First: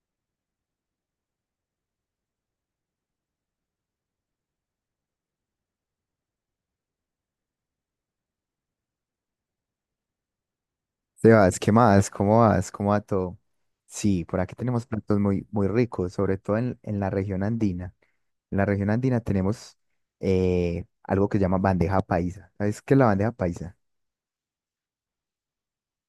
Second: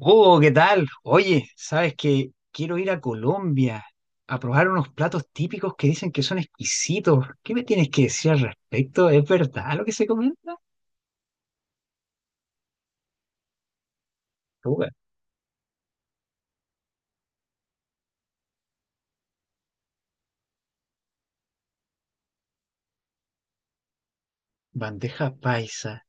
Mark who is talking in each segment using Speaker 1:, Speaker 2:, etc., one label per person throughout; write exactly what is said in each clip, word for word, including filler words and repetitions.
Speaker 1: Oh, ¿qué tal? Oye, ¿sabes que quiero ir a Colombia a probar unos platos típicos que dicen que son exquisitos? ¿Qué me tienes que decir al respecto? ¿Es verdad lo que se comenta?
Speaker 2: Sebas, ¿qué más? ¿Cómo vas? ¿Cómo va todo? Sí, por aquí tenemos
Speaker 1: Uy,
Speaker 2: platos muy, muy ricos, sobre todo en, en la región andina. En la región andina tenemos eh, algo que se llama bandeja paisa. ¿Sabes qué es la bandeja paisa?
Speaker 1: bandeja paisa.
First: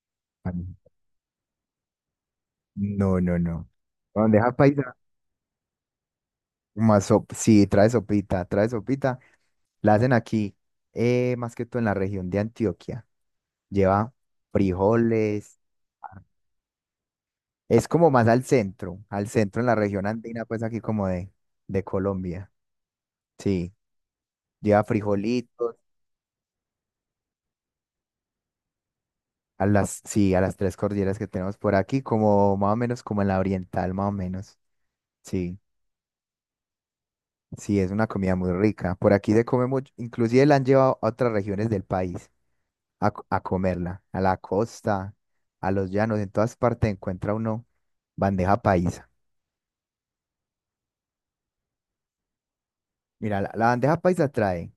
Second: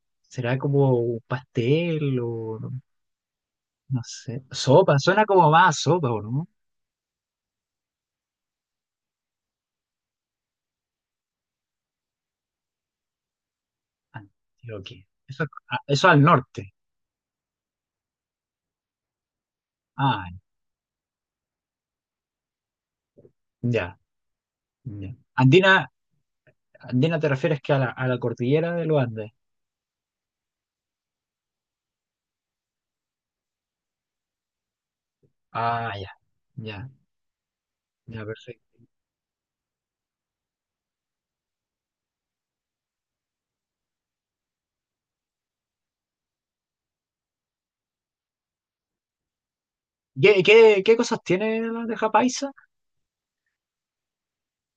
Speaker 2: Ah,
Speaker 1: ¿Será como un pastel o
Speaker 2: no, no, no.
Speaker 1: no sé?
Speaker 2: Bandeja paisa,
Speaker 1: Sopa, suena como más a sopa, ¿o no?
Speaker 2: más sop- sí, trae sopita, trae sopita. La hacen aquí, eh, más que todo en la región de Antioquia. Lleva
Speaker 1: Antioquia. Eso,
Speaker 2: frijoles.
Speaker 1: ah, eso al norte.
Speaker 2: Es como más al centro, al centro en la región
Speaker 1: Ah,
Speaker 2: andina, pues aquí como de, de Colombia. Sí,
Speaker 1: ya,
Speaker 2: lleva
Speaker 1: ya.
Speaker 2: frijolitos
Speaker 1: Andina, andina te refieres que a la, a la cordillera de los Andes.
Speaker 2: a las, sí, a las tres cordilleras que tenemos por aquí, como más o menos como en la oriental, más o menos. Sí,
Speaker 1: Ah, ya, ya,
Speaker 2: sí, es una
Speaker 1: ya,
Speaker 2: comida muy
Speaker 1: perfecto.
Speaker 2: rica. Por aquí se come mucho, inclusive la han llevado a otras regiones del país a, co- a comerla, a la costa, a los llanos, en todas partes encuentra uno bandeja paisa.
Speaker 1: ¿Qué, qué, qué cosas tiene la bandeja paisa?
Speaker 2: Mira, la, la bandeja paisa trae,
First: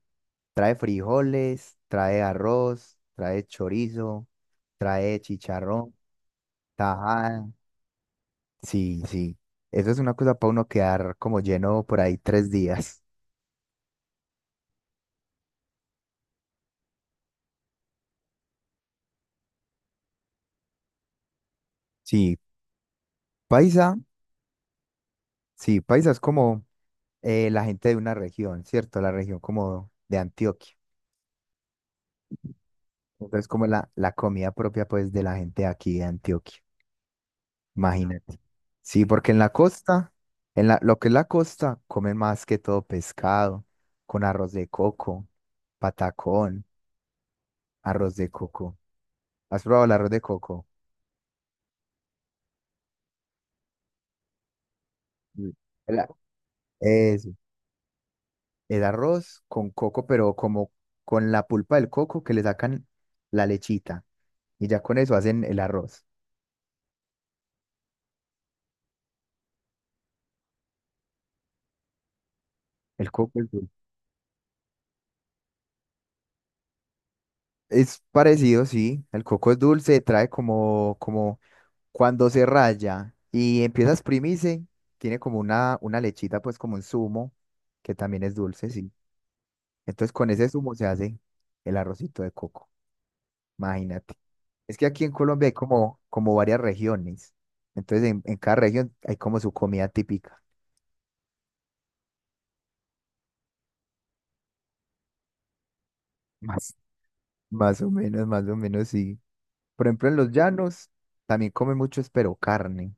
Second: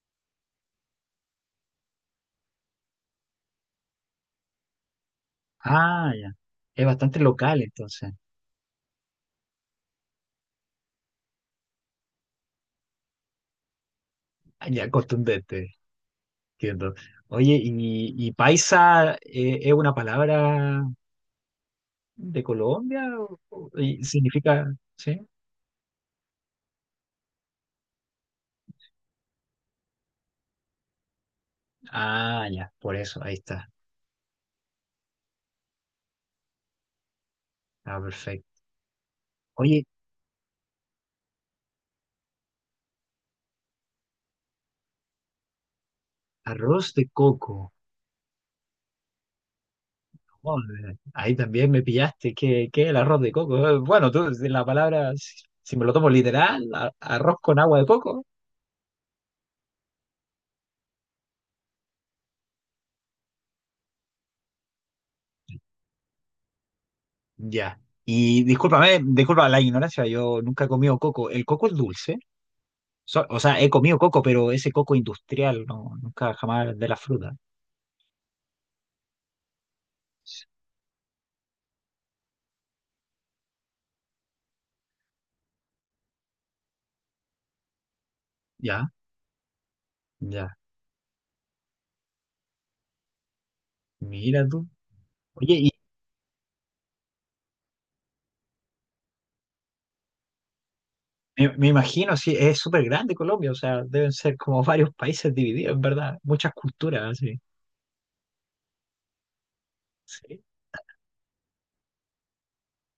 Speaker 2: trae frijoles, trae arroz, trae chorizo, trae chicharrón,
Speaker 1: Ah, ya. Es bastante
Speaker 2: tajada.
Speaker 1: local, entonces.
Speaker 2: Sí, sí. Eso es una cosa para uno quedar como lleno por ahí tres días.
Speaker 1: Ah, ya, contundente, entiendo. Oye, ¿y, y paisa eh, es una palabra
Speaker 2: Sí,
Speaker 1: de Colombia? O- o-
Speaker 2: paisa,
Speaker 1: y significa, ¿sí?
Speaker 2: sí, paisa es como eh, la gente de una región, ¿cierto? La región como de Antioquia.
Speaker 1: Ah, ya, por eso, ahí
Speaker 2: Entonces, como
Speaker 1: está.
Speaker 2: la, la comida propia, pues, de la gente aquí de Antioquia.
Speaker 1: Ah,
Speaker 2: Imagínate.
Speaker 1: perfecto.
Speaker 2: Sí, porque en la
Speaker 1: Oye,
Speaker 2: costa, en la, lo que es la costa, comen más que todo pescado, con arroz de coco, patacón,
Speaker 1: arroz de coco.
Speaker 2: arroz de coco. ¿Has probado el arroz de
Speaker 1: Oh,
Speaker 2: coco?
Speaker 1: ahí también me pillaste. ¿Qué, qué es el arroz de coco? Eh, Bueno, tú, de la palabra, si
Speaker 2: Sí.
Speaker 1: si me lo
Speaker 2: El
Speaker 1: tomo literal, a-
Speaker 2: eso.
Speaker 1: arroz con agua de coco.
Speaker 2: Es arroz con coco, pero como con la pulpa del coco que le sacan la lechita. Y ya con eso hacen el arroz.
Speaker 1: Ya. Y discúlpame, disculpa la ignorancia, yo nunca he comido coco. ¿El coco es dulce?
Speaker 2: El
Speaker 1: So-
Speaker 2: coco
Speaker 1: o
Speaker 2: es
Speaker 1: sea, he
Speaker 2: dulce.
Speaker 1: comido coco, pero ese coco industrial, no, nunca jamás de la fruta.
Speaker 2: Es parecido, sí. El coco es dulce, trae como, como cuando se raya y empieza a exprimirse, tiene como una, una lechita, pues como un zumo, que también es dulce,
Speaker 1: Ya,
Speaker 2: sí. Entonces con ese
Speaker 1: ya.
Speaker 2: zumo se hace el arrocito de coco. Imagínate.
Speaker 1: Mira tú.
Speaker 2: Es que aquí en Colombia hay
Speaker 1: Oye, y
Speaker 2: como, como varias regiones. Entonces en en cada región hay como su comida típica.
Speaker 1: me, me imagino, sí, es súper grande Colombia, o sea, deben ser como varios países divididos, en verdad, muchas
Speaker 2: Más,
Speaker 1: culturas, así.
Speaker 2: más o menos, más o menos, sí. Por ejemplo, en los
Speaker 1: Sí.
Speaker 2: llanos también comen mucho, es pero carne,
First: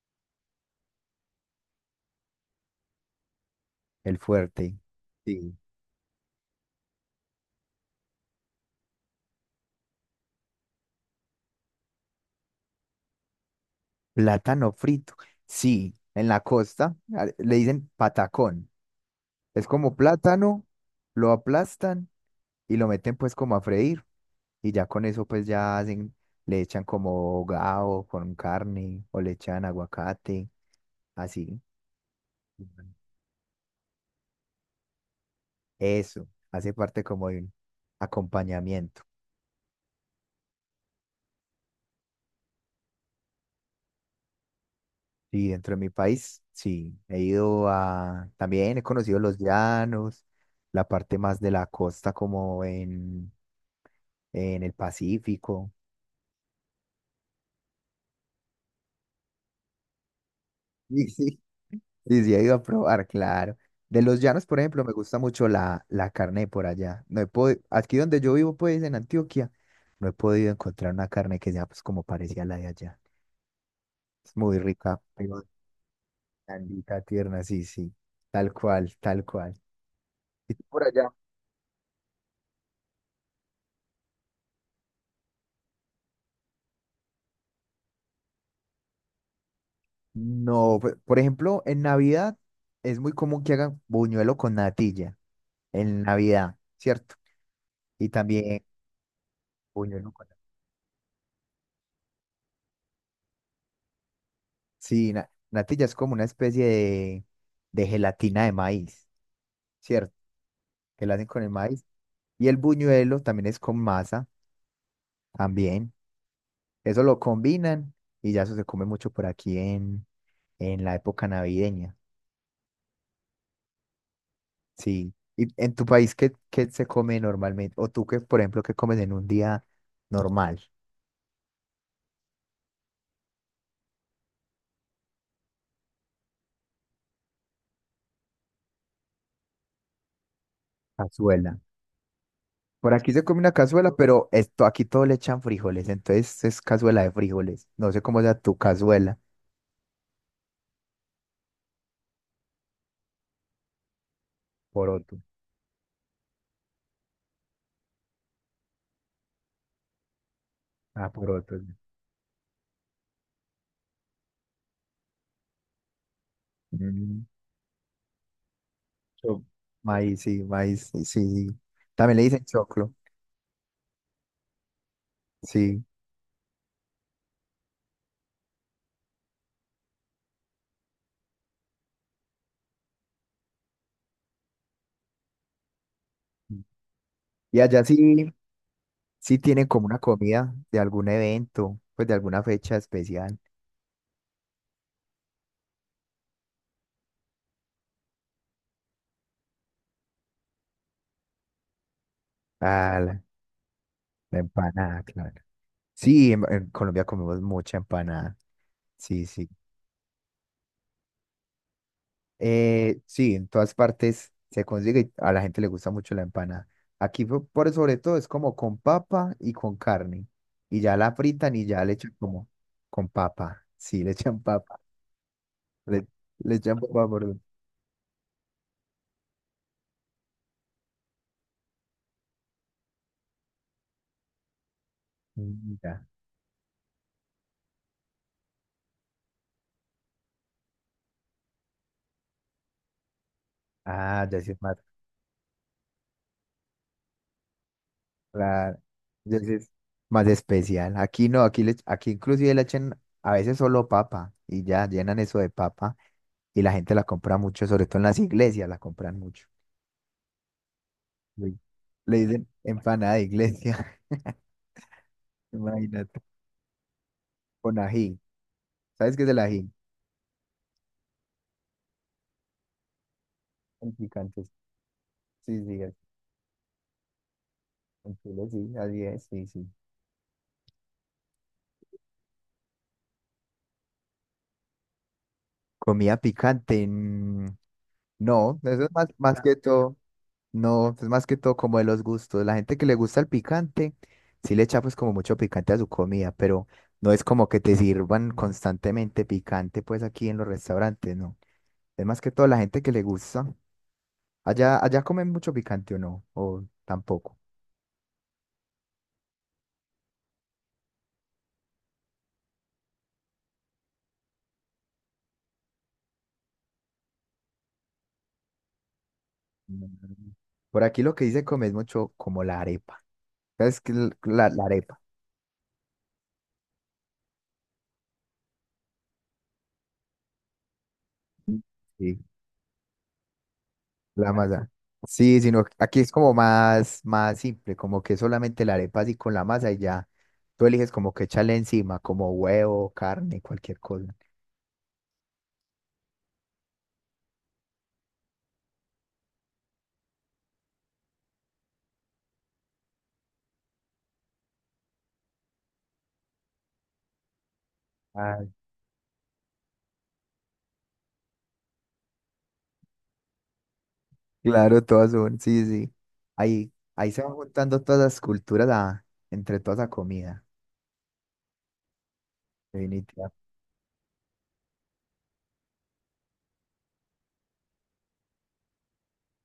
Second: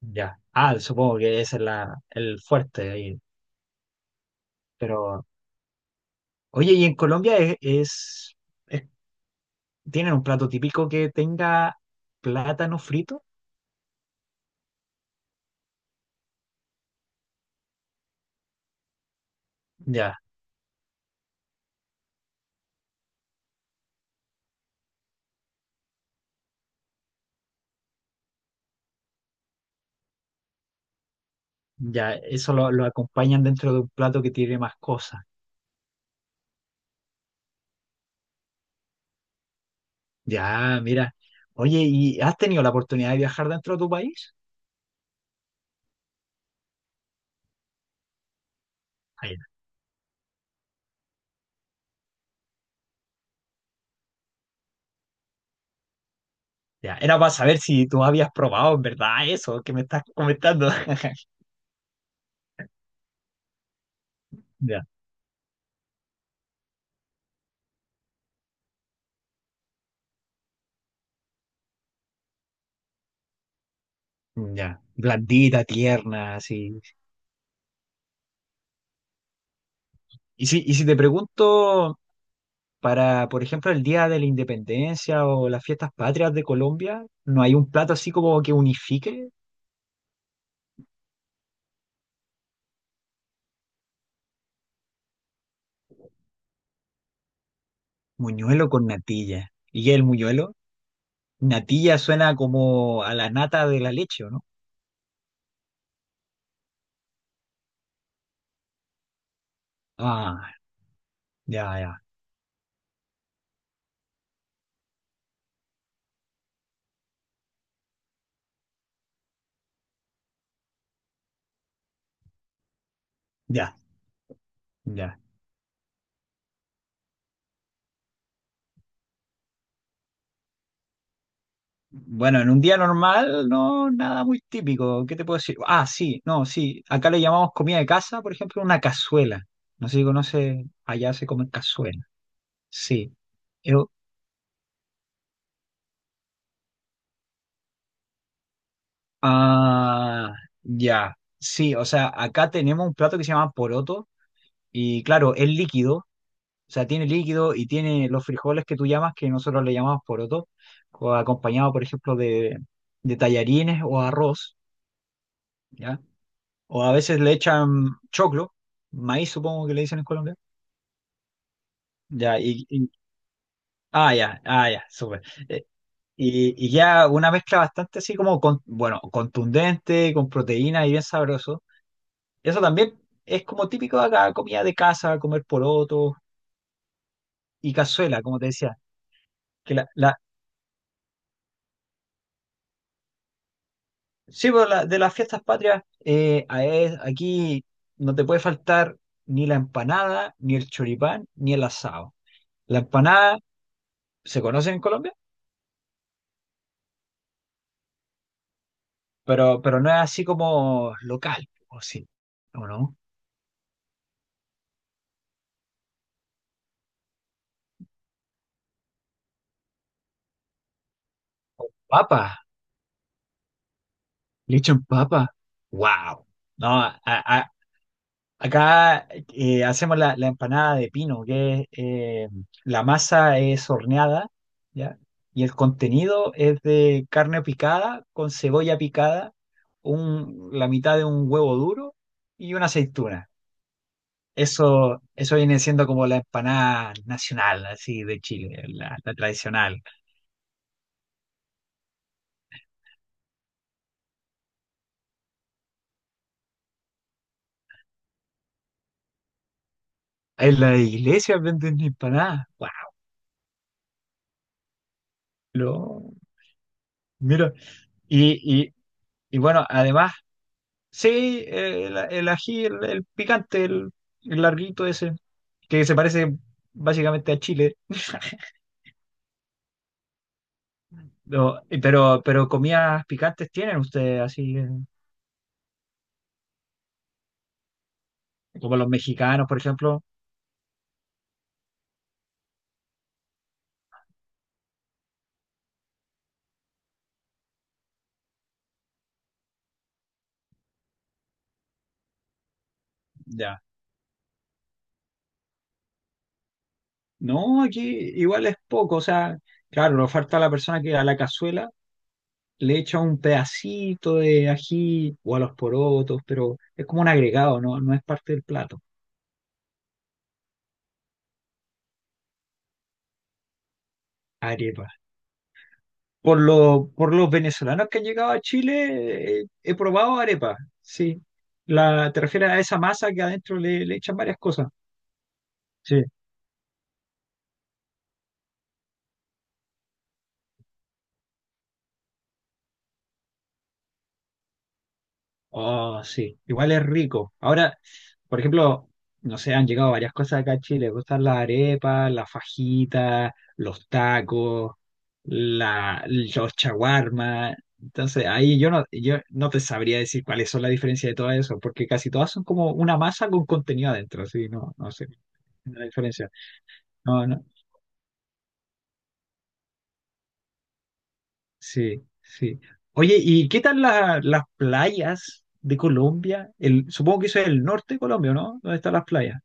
Speaker 1: Ya. Ah, supongo que ese es la, el fuerte ahí.
Speaker 2: el fuerte.
Speaker 1: Pero,
Speaker 2: Sí.
Speaker 1: oye, ¿y en Colombia es, es, es- tienen un plato típico que tenga plátano frito?
Speaker 2: Plátano frito. Sí, en la costa a- le dicen patacón. Es como
Speaker 1: Ya,
Speaker 2: plátano, lo aplastan y lo meten pues como a freír. Y ya con eso pues ya hacen, le echan como gao con carne o le echan aguacate, así.
Speaker 1: ya, eso lo,
Speaker 2: Ujú.
Speaker 1: lo acompañan dentro de un plato que tiene más cosas.
Speaker 2: Eso, hace parte como de un acompañamiento.
Speaker 1: Ya, mira. Oye, ¿y has tenido la oportunidad de viajar dentro de tu país?
Speaker 2: Sí, dentro de mi país, sí, he ido a, también he conocido
Speaker 1: Ah,
Speaker 2: los
Speaker 1: ya,
Speaker 2: llanos, la parte más de la costa como en, en el Pacífico.
Speaker 1: ya. Era para saber si tú habías probado en verdad eso que me estás comentando.
Speaker 2: Sí, sí, sí, sí, he ido a probar, claro. De los llanos, por ejemplo,
Speaker 1: Ya,
Speaker 2: me gusta mucho la, la carne de por allá. No he podi- Aquí donde yo vivo, pues, en Antioquia, no he podido encontrar una carne que sea, pues, como parecía la de allá. Es muy
Speaker 1: ya.
Speaker 2: rica, pero
Speaker 1: Blandita, tierna, así.
Speaker 2: blandita, tierna, sí, sí, tal cual, tal cual.
Speaker 1: Y
Speaker 2: ¿Y
Speaker 1: si,
Speaker 2: tú
Speaker 1: y
Speaker 2: por
Speaker 1: si te
Speaker 2: allá?
Speaker 1: pregunto, para, por ejemplo, el Día de la Independencia o las fiestas patrias de Colombia, ¿no hay un plato así como que unifique?
Speaker 2: No, pe- Por ejemplo, en Navidad es muy común que hagan buñuelo con natilla, en Navidad, ¿cierto? Y también
Speaker 1: Muñuelo con natilla. ¿Y el
Speaker 2: buñuelo con natilla.
Speaker 1: muñuelo? Natilla suena como a la nata de la leche, ¿o no?
Speaker 2: Sí, na- natilla es como una especie de, de gelatina de maíz, ¿cierto?
Speaker 1: Ah,
Speaker 2: Que la hacen con el
Speaker 1: ya,
Speaker 2: maíz.
Speaker 1: ya,
Speaker 2: Y el buñuelo también es con masa, también. Eso lo combinan y ya eso se come mucho por aquí en, en la época navideña.
Speaker 1: ya,
Speaker 2: Sí.
Speaker 1: ya.
Speaker 2: ¿Y en tu país qué, qué se come normalmente? O tú que, por ejemplo, qué comes en un día normal,
Speaker 1: Bueno, en un día normal, no, nada muy típico. ¿Qué te puedo decir? Ah, sí, no, sí. Acá le llamamos comida de casa, por ejemplo, una cazuela. No sé si conoce, allá se come
Speaker 2: cazuela.
Speaker 1: cazuela.
Speaker 2: Por aquí
Speaker 1: Sí.
Speaker 2: se come una
Speaker 1: Eu-
Speaker 2: cazuela, pero esto aquí todo le echan frijoles, entonces es cazuela de frijoles. No sé cómo sea tu cazuela.
Speaker 1: ah, ya. Sí, o sea, acá tenemos un plato que se llama poroto y
Speaker 2: Poroto.
Speaker 1: claro, es líquido. O sea, tiene líquido y tiene los frijoles que tú llamas, que nosotros le llamamos poroto,
Speaker 2: Ah,
Speaker 1: co-
Speaker 2: poroto,
Speaker 1: acompañado,
Speaker 2: sí.
Speaker 1: por ejemplo, de, de tallarines o arroz, ¿ya? O a veces
Speaker 2: Mm,
Speaker 1: le echan choclo, maíz
Speaker 2: cho-
Speaker 1: supongo que le dicen en
Speaker 2: maíz,
Speaker 1: Colombia,
Speaker 2: sí, maíz, sí, sí, sí. También le
Speaker 1: ¿ya?
Speaker 2: dicen
Speaker 1: Y, y-
Speaker 2: choclo,
Speaker 1: ah, ya, ah, ya, súper. Eh,
Speaker 2: sí.
Speaker 1: y, y ya una mezcla bastante así como, con, bueno, contundente, con proteína y bien sabroso. Eso también es como típico de acá, comida de casa, comer porotos
Speaker 2: Y
Speaker 1: y
Speaker 2: allá
Speaker 1: cazuela,
Speaker 2: sí,
Speaker 1: como te decía.
Speaker 2: sí tienen
Speaker 1: Que
Speaker 2: como
Speaker 1: la,
Speaker 2: una
Speaker 1: la-
Speaker 2: comida de algún evento, pues de alguna fecha especial.
Speaker 1: Sí, pues, la- de las fiestas patrias, eh, a- es- aquí no te puede faltar ni la empanada, ni el choripán, ni el asado. La
Speaker 2: Ah, la,
Speaker 1: empanada
Speaker 2: la
Speaker 1: se conoce en
Speaker 2: empanada,
Speaker 1: Colombia,
Speaker 2: claro. Sí, en, en Colombia comemos mucha empanada. Sí, sí.
Speaker 1: pero, pero no es así como local, ¿o sí? ¿O no?
Speaker 2: Eh, sí, en todas partes se consigue y a la gente le gusta mucho la empanada. Aquí po- por sobre todo es como con papa y con carne. Y ya la fritan y ya le echan
Speaker 1: Papa,
Speaker 2: como con papa. Sí, le echan
Speaker 1: le
Speaker 2: papa.
Speaker 1: echan papa.
Speaker 2: Le,
Speaker 1: ¡Wow!
Speaker 2: le echan
Speaker 1: No, a-
Speaker 2: papa por...
Speaker 1: a- Acá eh, hacemos la, la empanada de pino, que es, eh, la masa es horneada, ¿ya? Y el
Speaker 2: Mm, ya.
Speaker 1: contenido es de carne picada con cebolla picada, un, la mitad de un huevo duro y una aceituna.
Speaker 2: Ah, ya sí es más
Speaker 1: Eso, eso viene siendo como la empanada nacional, así de Chile,
Speaker 2: claro.
Speaker 1: la, la
Speaker 2: Ya sí es
Speaker 1: tradicional.
Speaker 2: más especial. Aquí no, aquí, le, aquí inclusive le echan a veces solo papa y ya llenan eso de papa y la gente la compra mucho, sobre todo en las iglesias la compran mucho.
Speaker 1: En la iglesia
Speaker 2: Le
Speaker 1: venden
Speaker 2: le
Speaker 1: empanadas.
Speaker 2: dicen
Speaker 1: ¡Wow!
Speaker 2: empanada de iglesia.
Speaker 1: Lo-
Speaker 2: Imagínate,
Speaker 1: Mira,
Speaker 2: con ají.
Speaker 1: y, y,
Speaker 2: ¿Sabes qué es
Speaker 1: y
Speaker 2: el
Speaker 1: bueno,
Speaker 2: ají?
Speaker 1: además sí, eh, el, el ají, el, el picante,
Speaker 2: Con
Speaker 1: el, el
Speaker 2: picantes.
Speaker 1: larguito ese,
Speaker 2: Sí, sí,
Speaker 1: que se
Speaker 2: es-
Speaker 1: parece básicamente a Chile.
Speaker 2: en Chile sí, así es, sí, sí.
Speaker 1: No, y pero, pero comidas picantes tienen ustedes, así eh,
Speaker 2: Comida picante. Mm, no,
Speaker 1: como
Speaker 2: eso
Speaker 1: los
Speaker 2: es más, más
Speaker 1: mexicanos,
Speaker 2: que
Speaker 1: por
Speaker 2: todo.
Speaker 1: ejemplo.
Speaker 2: No, es más que todo como de los gustos. La gente que le gusta el picante, sí le echa pues como mucho picante a su comida, pero no es como que te sirvan constantemente picante pues aquí en los restaurantes, no. Es más que todo la gente que le gusta.
Speaker 1: Ya.
Speaker 2: Allá, allá comen mucho picante o no, o tampoco.
Speaker 1: No, aquí igual es poco, o sea, claro, le oferta a la persona que a la cazuela le echa un pedacito de ají o a los porotos, pero es como un agregado, no, no es parte del plato.
Speaker 2: Mm. Por aquí lo que dice come es mucho como la arepa. Es que l- la, la
Speaker 1: Arepa.
Speaker 2: arepa.
Speaker 1: Por, lo- por los venezolanos que han llegado a Chile, eh, he probado arepa, sí. La,
Speaker 2: Sí,
Speaker 1: ¿te refieres a esa masa que adentro le, le echan
Speaker 2: la
Speaker 1: varias cosas?
Speaker 2: masa. Sí, sino que aquí
Speaker 1: Sí.
Speaker 2: es como más, más simple, como que solamente la arepa así con la masa y ya. Tú eliges como que echarle encima, como huevo, carne, cualquier cosa.
Speaker 1: Oh, sí. Igual es rico. Ahora, por ejemplo, no sé, han llegado varias cosas acá a Chile. Me gustan las arepas, las fajitas, los tacos, la, los chaguarmas. Entonces,
Speaker 2: Ah,
Speaker 1: ahí yo no, yo no te sabría decir cuáles son las diferencias de todo eso, porque casi todas son como una masa con contenido adentro, sí, no,
Speaker 2: claro,
Speaker 1: no sé
Speaker 2: todas son, sí,
Speaker 1: la
Speaker 2: sí.
Speaker 1: diferencia.
Speaker 2: Ahí, ahí se
Speaker 1: No,
Speaker 2: van
Speaker 1: no,
Speaker 2: juntando todas las culturas a- entre toda esa comida.
Speaker 1: sí, sí. Oye,
Speaker 2: Definitiva.
Speaker 1: ¿y qué tal la- las playas de Colombia? El, supongo que eso es el norte de Colombia, ¿no? ¿Dónde están las playas?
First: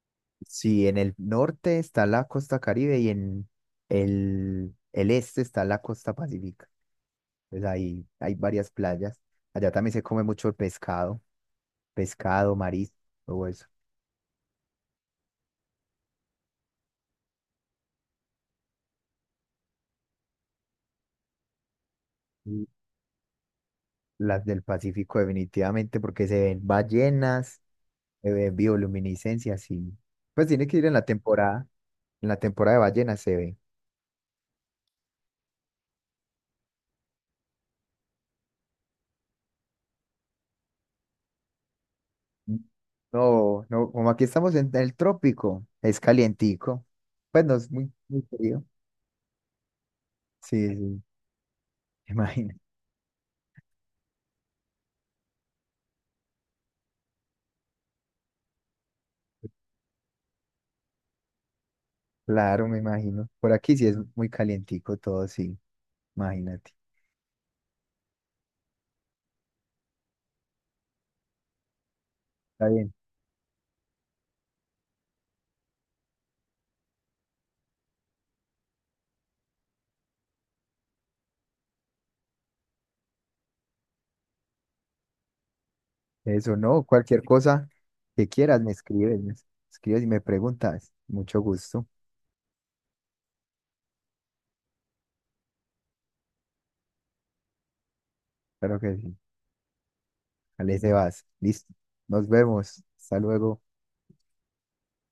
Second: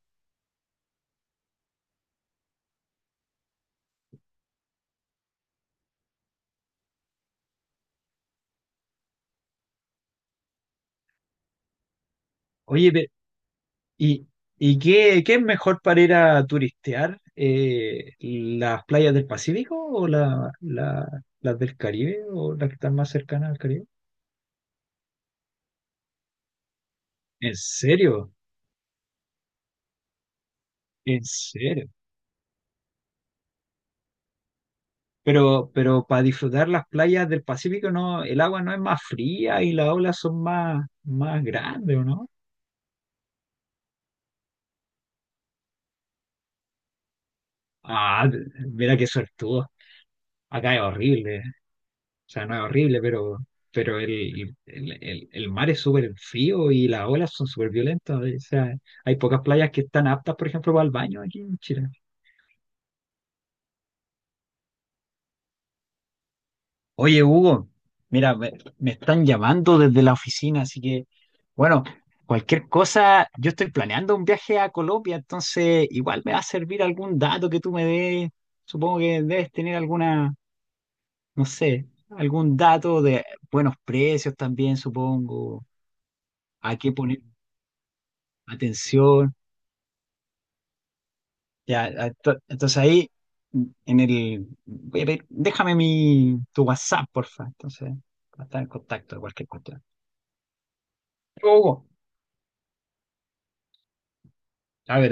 Speaker 2: Sí, en el norte está la costa Caribe y en el, el este está la costa Pacífica. Pues ahí hay varias playas. Allá también se come mucho pescado, pescado,
Speaker 1: Oye,
Speaker 2: marisco,
Speaker 1: pe-
Speaker 2: todo eso.
Speaker 1: ¿y, y qué, qué es mejor para ir a turistear? Eh, ¿las playas del Pacífico o la, la- las del Caribe o
Speaker 2: Y
Speaker 1: las que están más cercanas al Caribe?
Speaker 2: las del Pacífico definitivamente porque se ven
Speaker 1: ¿En
Speaker 2: ballenas, se
Speaker 1: serio?
Speaker 2: ven bioluminiscencias y pues tiene que ir en la
Speaker 1: ¿En
Speaker 2: temporada,
Speaker 1: serio?
Speaker 2: en la temporada de ballenas se ve.
Speaker 1: Pero, pero para disfrutar las playas del Pacífico, no, el agua no es más fría y las olas son más, más grandes, ¿o no?
Speaker 2: No, no, como aquí estamos en el trópico, es calientico. Pues no es muy, muy
Speaker 1: Ah,
Speaker 2: frío.
Speaker 1: mira qué suertudo.
Speaker 2: Sí,
Speaker 1: Acá es
Speaker 2: sí,
Speaker 1: horrible. O sea,
Speaker 2: imagino.
Speaker 1: no es horrible, pero, pero el, el, el- el mar es súper frío y las olas son súper violentas. O sea, hay pocas playas que están aptas, por ejemplo, para el baño aquí en Chile.
Speaker 2: Claro, me imagino. Por aquí sí es muy calientico todo, sí, imagínate.
Speaker 1: Oye, Hugo, mira, me, me están llamando desde la oficina, así que, bueno,
Speaker 2: Está
Speaker 1: cualquier
Speaker 2: bien.
Speaker 1: cosa, yo estoy planeando un viaje a Colombia, entonces igual me va a servir algún dato que tú me des. Supongo que debes tener alguna... no sé, algún dato de buenos precios también, supongo,
Speaker 2: Eso
Speaker 1: a
Speaker 2: no,
Speaker 1: qué poner
Speaker 2: cualquier cosa que quieras me escribes, me
Speaker 1: atención.
Speaker 2: escribes y me preguntas. Mucho
Speaker 1: Ya,
Speaker 2: gusto.
Speaker 1: a- to- entonces ahí, mm, en el, voy a pedir- déjame mi, tu WhatsApp, porfa, entonces, para estar en
Speaker 2: Claro que sí.
Speaker 1: contacto de cualquier cuestión.
Speaker 2: Ale, vas. Listo.
Speaker 1: Hugo,
Speaker 2: Nos vemos. Hasta luego.
Speaker 1: a ver,